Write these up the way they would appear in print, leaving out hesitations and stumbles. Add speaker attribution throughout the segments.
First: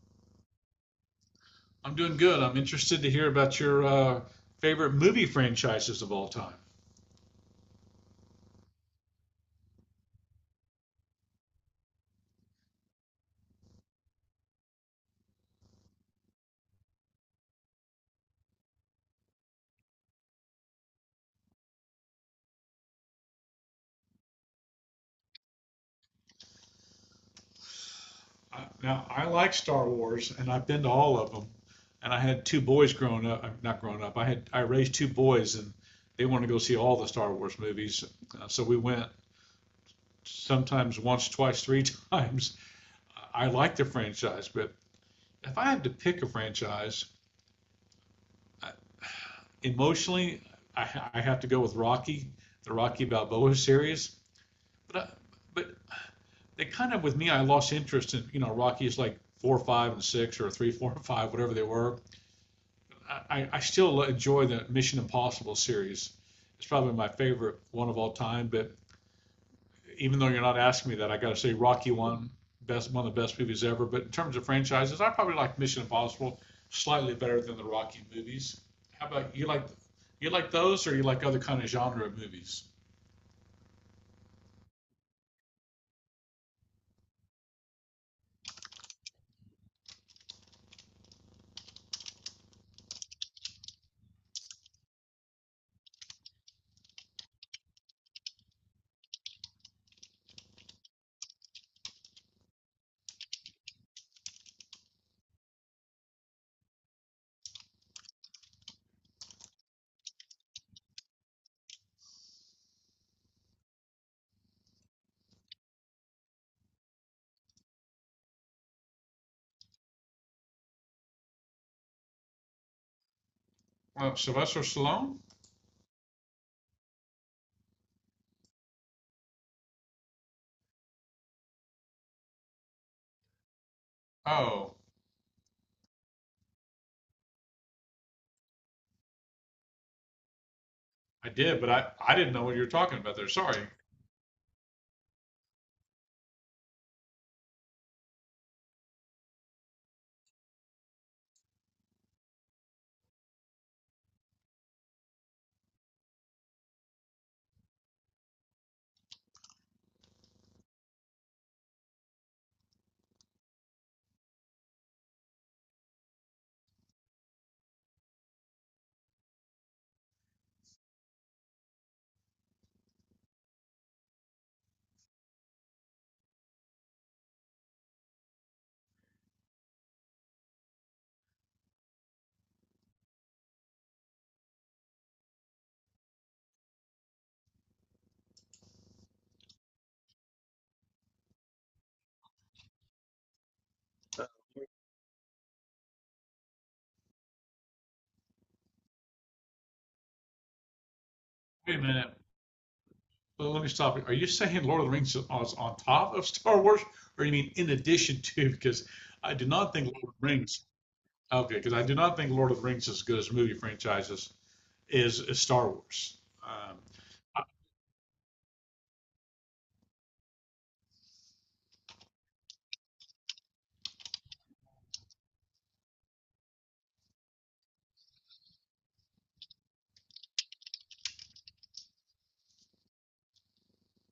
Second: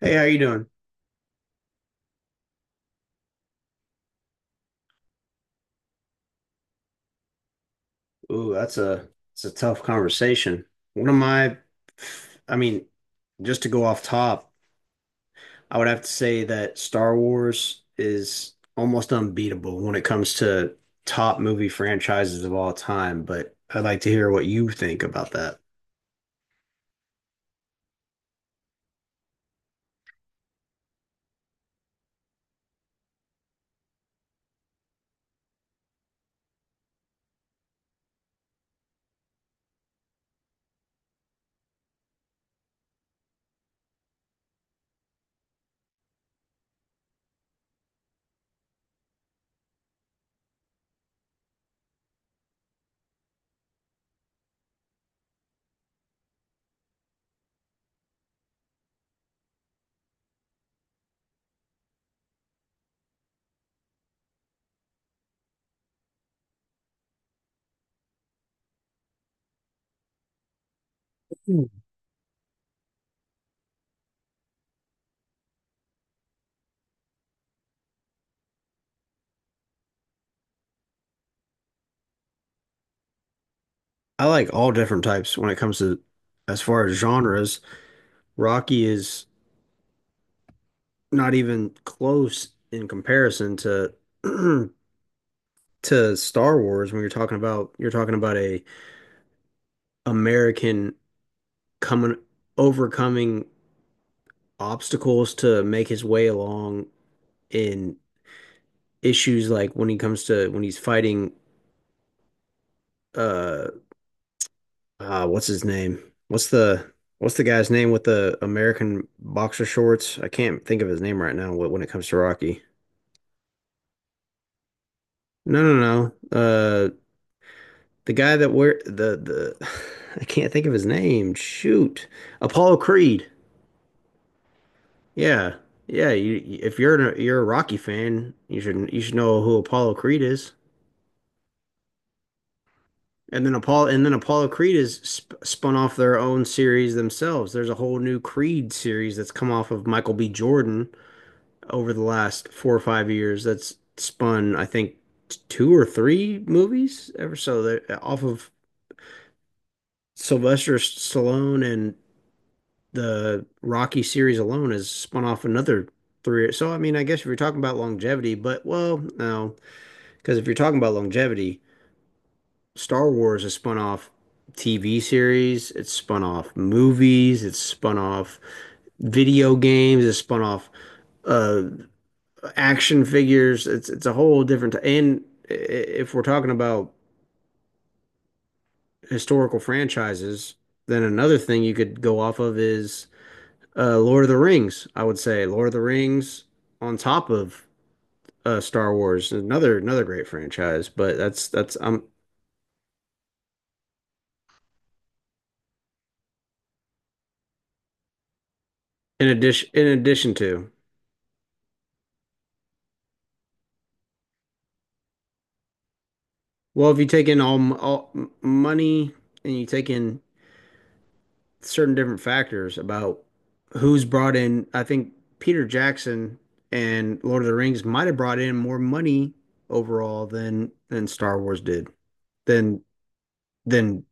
Speaker 1: Hey, how you doing?
Speaker 2: I'm doing good. I'm interested to hear about your favorite movie franchises of all time.
Speaker 1: Ooh, that's a it's a tough conversation. One of my, I mean, just to go off top, I would have to say that Star Wars is almost unbeatable when it comes to top movie franchises of all time, but I'd like to hear what you think about that.
Speaker 2: Now, I like Star Wars, and I've been to all of them. And I had two boys growing up. Not growing up. I raised two boys, and they wanted to go see all the Star Wars movies. So we went sometimes once, twice, three times. I like the franchise, but if I had to pick a franchise, I, emotionally, I have to go with Rocky, the Rocky Balboa series. But I, but it kind of with me, I lost interest in Rockies like four, five, and six, or three, four, and five, whatever they were. I still enjoy the Mission Impossible series. It's probably my favorite one of all time. But even though you're not asking me that, I got to say Rocky one best one of the best movies ever. But in terms of franchises, I probably like Mission Impossible slightly better than the Rocky movies. How about you, like you like those or you like other kind of genre of movies?
Speaker 1: I like all different types when it comes to, as far as genres. Rocky is not even close in comparison to to Star Wars when you're talking about a American coming overcoming obstacles to make his way along in issues like when he's fighting uh what's his name? What's the what's the guy's name with the American boxer shorts? I can't think of his name right now when it comes to Rocky.
Speaker 2: Sylvester Stallone?
Speaker 1: No, no, no. Uh the guy that wear the I can't think of his name. Shoot. Apollo Creed.
Speaker 2: Oh,
Speaker 1: Yeah. Yeah, if you're a Rocky fan, you should know who Apollo Creed is.
Speaker 2: I did, but I didn't know what you were talking about there.
Speaker 1: And then
Speaker 2: Sorry.
Speaker 1: Apollo and then Apollo Creed is sp spun off their own series themselves. There's a whole new Creed series that's come off of Michael B. Jordan over the last 4 or 5 years. That's spun, I think, two or three movies ever so that off of Sylvester Stallone, and the Rocky series alone has spun off another three. So, I mean, I guess if you're talking about longevity, but well, no. Because if you're talking about longevity, Star Wars has spun off TV series, it's spun off movies, it's spun off video games, it's spun off uh, action figures. It's a whole different. And if we're talking about historical franchises, then another thing you could go off of is Lord of the Rings. I would say Lord of the Rings on top of Star Wars, another great franchise. But that's
Speaker 2: Wait
Speaker 1: that's
Speaker 2: a minute, but let me stop you. Are you saying Lord of the Rings is on top of Star Wars, or you mean in addition to? Because
Speaker 1: in
Speaker 2: I do
Speaker 1: addition
Speaker 2: not
Speaker 1: in
Speaker 2: think Lord of the
Speaker 1: addition
Speaker 2: Rings.
Speaker 1: to.
Speaker 2: Okay, because I do not think Lord of the Rings is as good as movie franchises is Star Wars. Um,
Speaker 1: Well, if you take in
Speaker 2: I-
Speaker 1: money, and you take in certain different factors about who's brought in, I think Peter Jackson and Lord of the Rings might have brought in more money overall than Star Wars did, than than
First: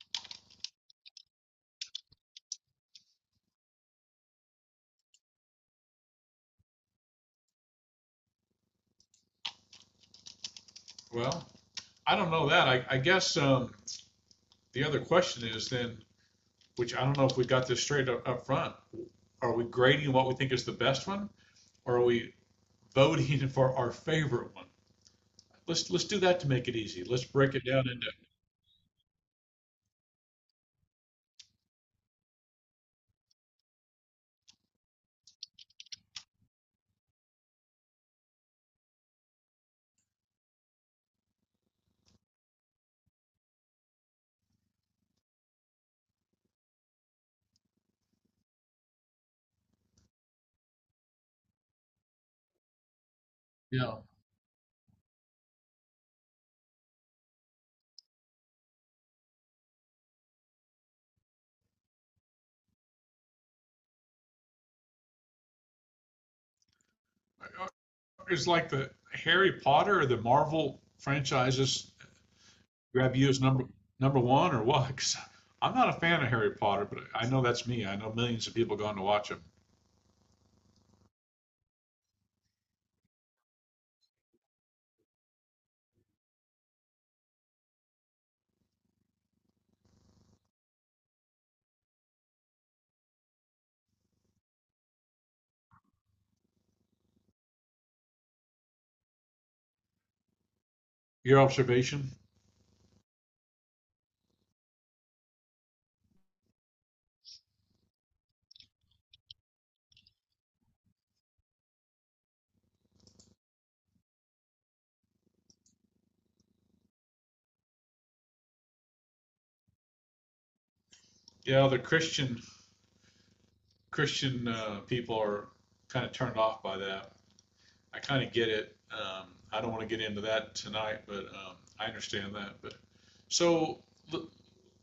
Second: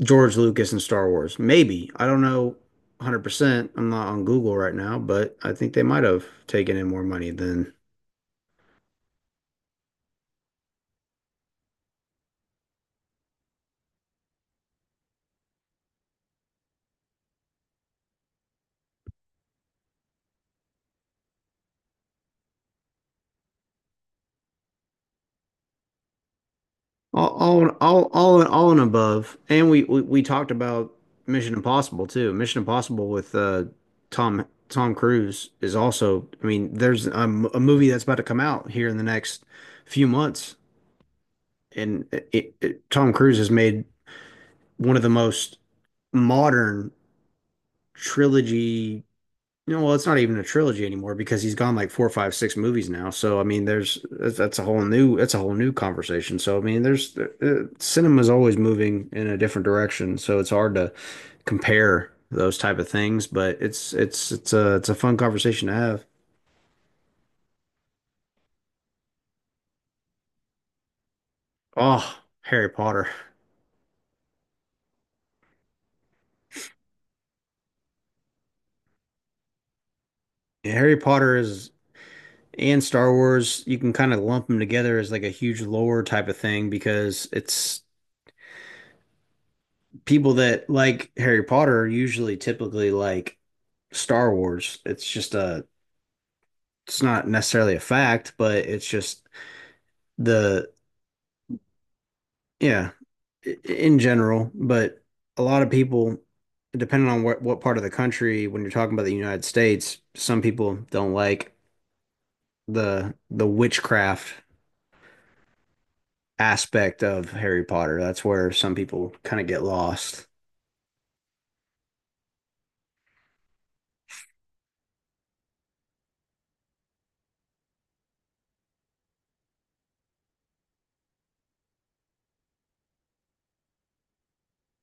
Speaker 1: George Lucas and Star Wars. Maybe. I don't know 100%. I'm not on Google right now, but I think they might have taken in more money than
Speaker 2: well, I don't know that. I guess the other question is then, which I don't know if we got this straight up front. Are we grading what we think is the best one, or are we voting for our favorite one? Let's do that to make it easy. Let's
Speaker 1: All,
Speaker 2: break it
Speaker 1: all,
Speaker 2: down
Speaker 1: all,
Speaker 2: into.
Speaker 1: all, all and above. And we talked about Mission Impossible too. Mission Impossible with Tom Cruise is also. I mean, there's a movie that's about to come out here in the next few months, and Tom Cruise has made one of the most modern trilogy. Well, it's not even a trilogy anymore because he's gone like four, five, six movies now. So, I mean,
Speaker 2: Yeah.
Speaker 1: there's that's a whole new conversation. So, I mean, there's cinema's always moving in a different direction. So it's hard to compare those type of things, but it's a fun conversation to have.
Speaker 2: It's like the Harry Potter or the Marvel franchises
Speaker 1: Oh, Harry Potter.
Speaker 2: grab you as number one or what? 'Cause I'm not a fan of Harry Potter, but I know that's me. I know millions of people going to watch them.
Speaker 1: Yeah, Harry Potter is and Star Wars, you can kind of lump them together as like a huge lore type of thing, because it's people that like Harry Potter usually typically like Star Wars. It's not necessarily a fact, but it's just the
Speaker 2: Your observation?
Speaker 1: yeah, in general, but a lot of people, depending on what part of the country, when you're talking about the United States, some people don't like the witchcraft aspect of Harry Potter. That's where some people kind of get lost.
Speaker 2: Yeah, the Christian people are kind of turned off by that. I kind of get it. I don't want to get into that tonight, but I understand that. But so,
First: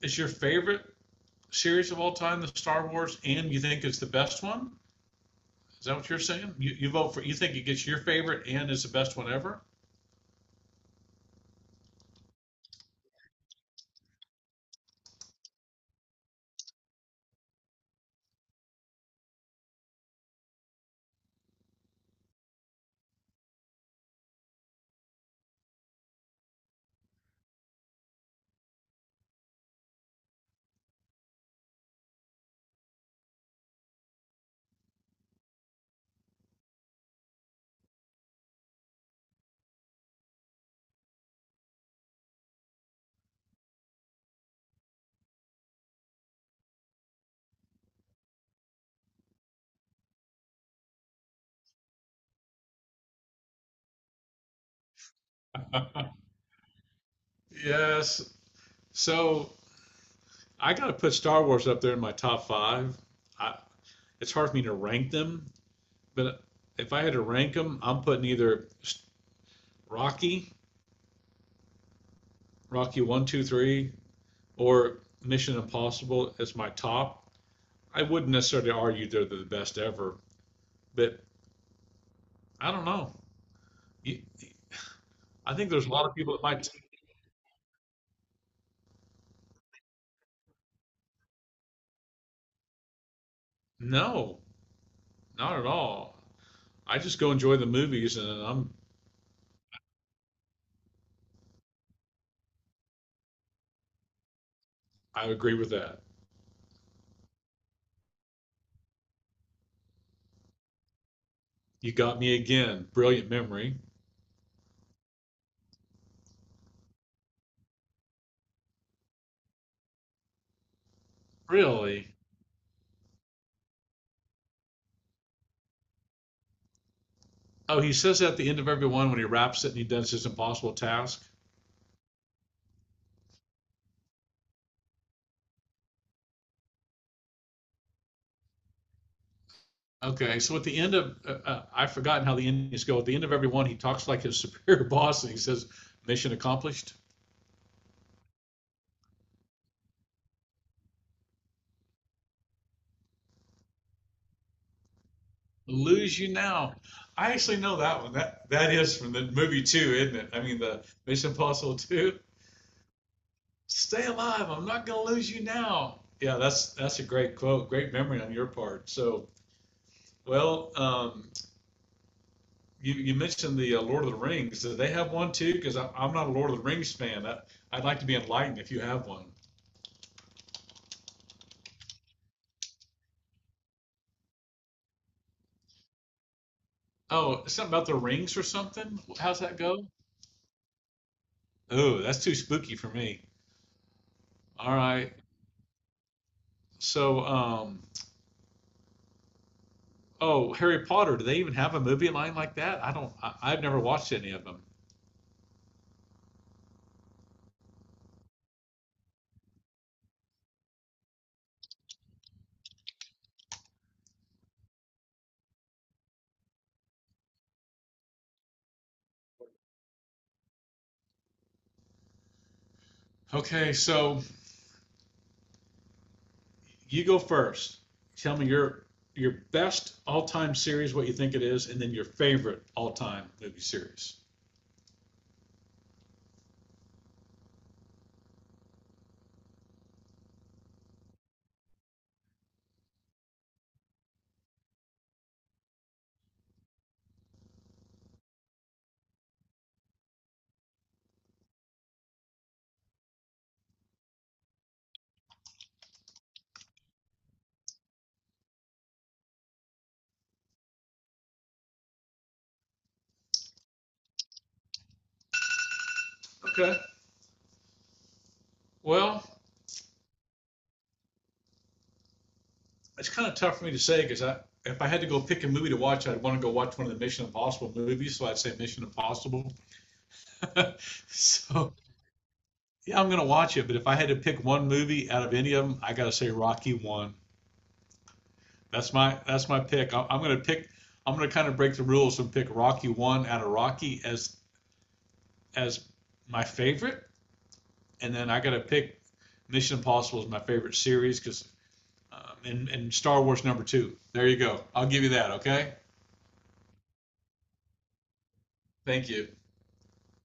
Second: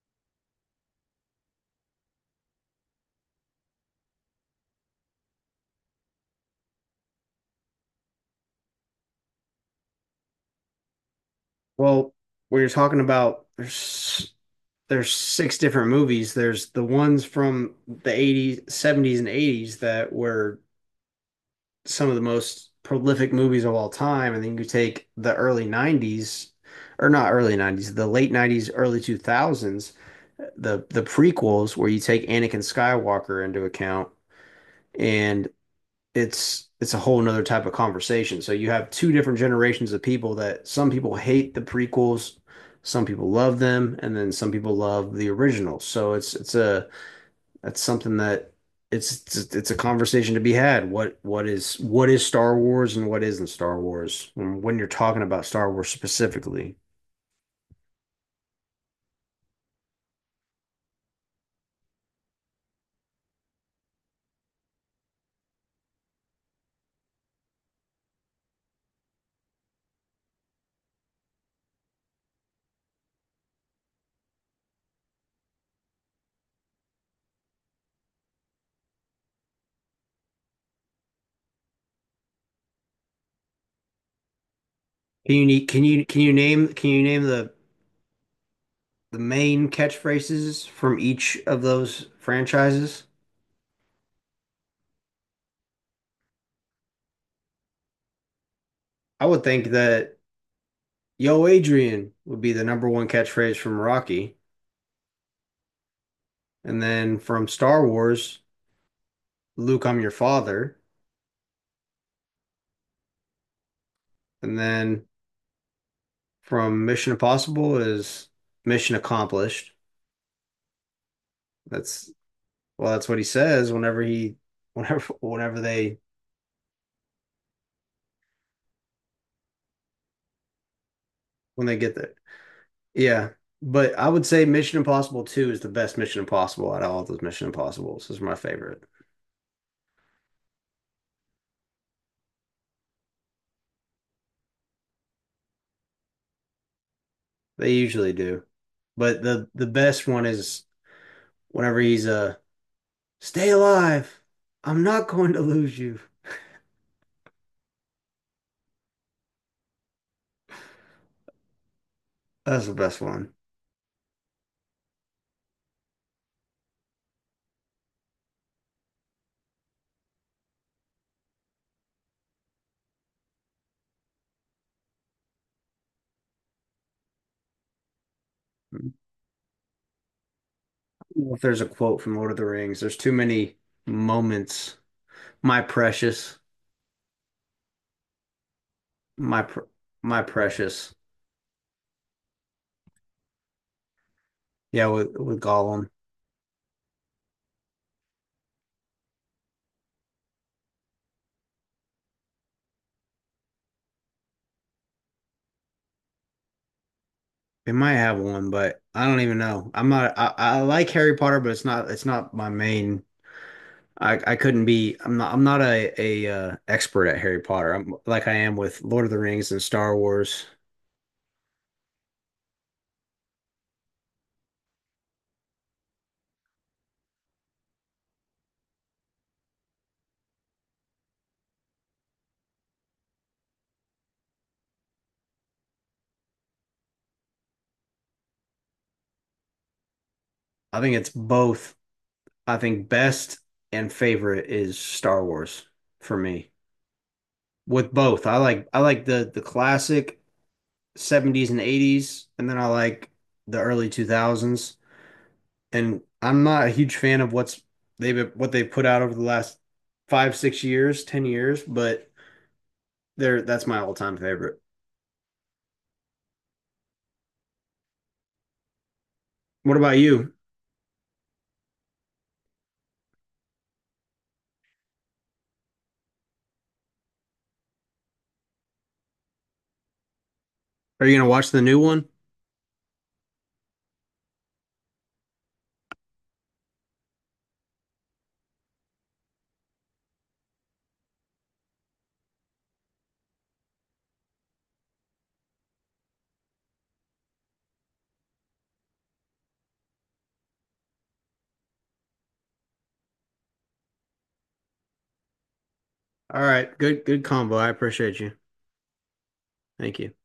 Speaker 2: is your favorite series of all time the Star Wars, and you think it's the best one? Is that what you're saying? You vote for, you think it gets your favorite and is the best one ever?
Speaker 1: Well, when you are talking about, there's six different movies. There's the ones from the 80s, 70s, and 80s that were some of the most prolific movies of all time, and then you take the early 90s, or not early 90s, the late 90s, early 2000s, the prequels where you take Anakin Skywalker into account, and it's a whole nother type of conversation. So you have two different generations of people. That some people hate the prequels, some people love them, and then some people love the originals. So it's a that's something that it's a conversation to be had. What is Star Wars, and what isn't Star Wars? And when you're talking about Star Wars specifically,
Speaker 2: Yes. So I got to put Star Wars up there in my top five. I, it's hard for me to rank them, but if I had to rank them, I'm putting either Rocky, Rocky one, two, three, or Mission Impossible as my top. I wouldn't necessarily argue they're the best ever, but I don't know. You-
Speaker 1: can you
Speaker 2: I
Speaker 1: ne-
Speaker 2: think there's a lot of people that might.
Speaker 1: can you name the main catchphrases from each of those franchises?
Speaker 2: No, not at all. I just go enjoy the movies, and I'm
Speaker 1: I would think that Yo Adrian would be the number one catchphrase from Rocky,
Speaker 2: I agree with that.
Speaker 1: and then from Star Wars, Luke, I'm your father,
Speaker 2: You got me again. Brilliant memory.
Speaker 1: and then from Mission Impossible is Mission Accomplished. That's
Speaker 2: Really?
Speaker 1: Well, that's what he says whenever he, whenever, whenever they,
Speaker 2: Oh, he says that at the end of every one when he wraps it and he does his impossible task.
Speaker 1: when they get there. Yeah. But I would say Mission Impossible 2 is the best Mission Impossible out of all those Mission Impossibles. Is my favorite.
Speaker 2: Okay, so at the end of, I've forgotten how the endings go. At the end of every one, he talks like his superior boss and he says, "Mission accomplished."
Speaker 1: They usually do. But the best one is whenever he's stay alive. I'm not going to lose you.
Speaker 2: Lose you now. I actually know that one. That is from the movie two, isn't it? I mean, the Mission Impossible two.
Speaker 1: That's the best one.
Speaker 2: Stay alive. I'm not gonna lose you now. Yeah, that's a great quote. Great memory on your part. So, well, you, you mentioned the Lord of the Rings. Do they have one too? Because I'm not a Lord of the Rings fan. I, I'd like to be enlightened if
Speaker 1: I
Speaker 2: you
Speaker 1: don't
Speaker 2: have one.
Speaker 1: know if there's a quote from Lord of the Rings. There's too many moments. My precious,
Speaker 2: Oh, something about the rings or something? How's
Speaker 1: my
Speaker 2: that
Speaker 1: pr
Speaker 2: go?
Speaker 1: my precious.
Speaker 2: Oh, that's too spooky for me. All
Speaker 1: Yeah,
Speaker 2: right.
Speaker 1: with Gollum.
Speaker 2: So, oh, Harry Potter. Do they even have a movie line like that? I don't. I've never watched any of them.
Speaker 1: It might have one, but I don't even know. I'm not. I like Harry Potter, but it's not. It's not my main. I couldn't be. I'm not. I'm not a expert at Harry Potter. I'm like I am with Lord of the Rings and Star Wars.
Speaker 2: Okay, so you go first. Tell me your best all-time series, what you think it is, and then your favorite all-time movie series.
Speaker 1: I think it's both. I think best and favorite is Star Wars for me. With both, I like the classic 70s and 80s, and then I like the early 2000s. And I'm not a huge fan of what they've put out over the last five, 6 years, 10 years, but they're that's my all time favorite.
Speaker 2: Okay. Well,
Speaker 1: What about you?
Speaker 2: it's kind of tough for me to say because I, if I had to go pick a movie to watch, I'd want to go watch one of the Mission Impossible movies. So I'd say Mission Impossible.
Speaker 1: Are you gonna watch the
Speaker 2: So
Speaker 1: new one?
Speaker 2: yeah, I'm gonna watch it. But if I had to pick one movie out of any of them, I gotta say Rocky One. That's my pick. I'm gonna pick. I'm gonna kind of break the rules and pick Rocky One out of Rocky as as my favorite, and then I gotta pick Mission Impossible as my favorite series because and Star Wars number two. There you go. I'll give you that. Okay.
Speaker 1: All right, good combo. I appreciate you.
Speaker 2: Thank you.
Speaker 1: Thank you.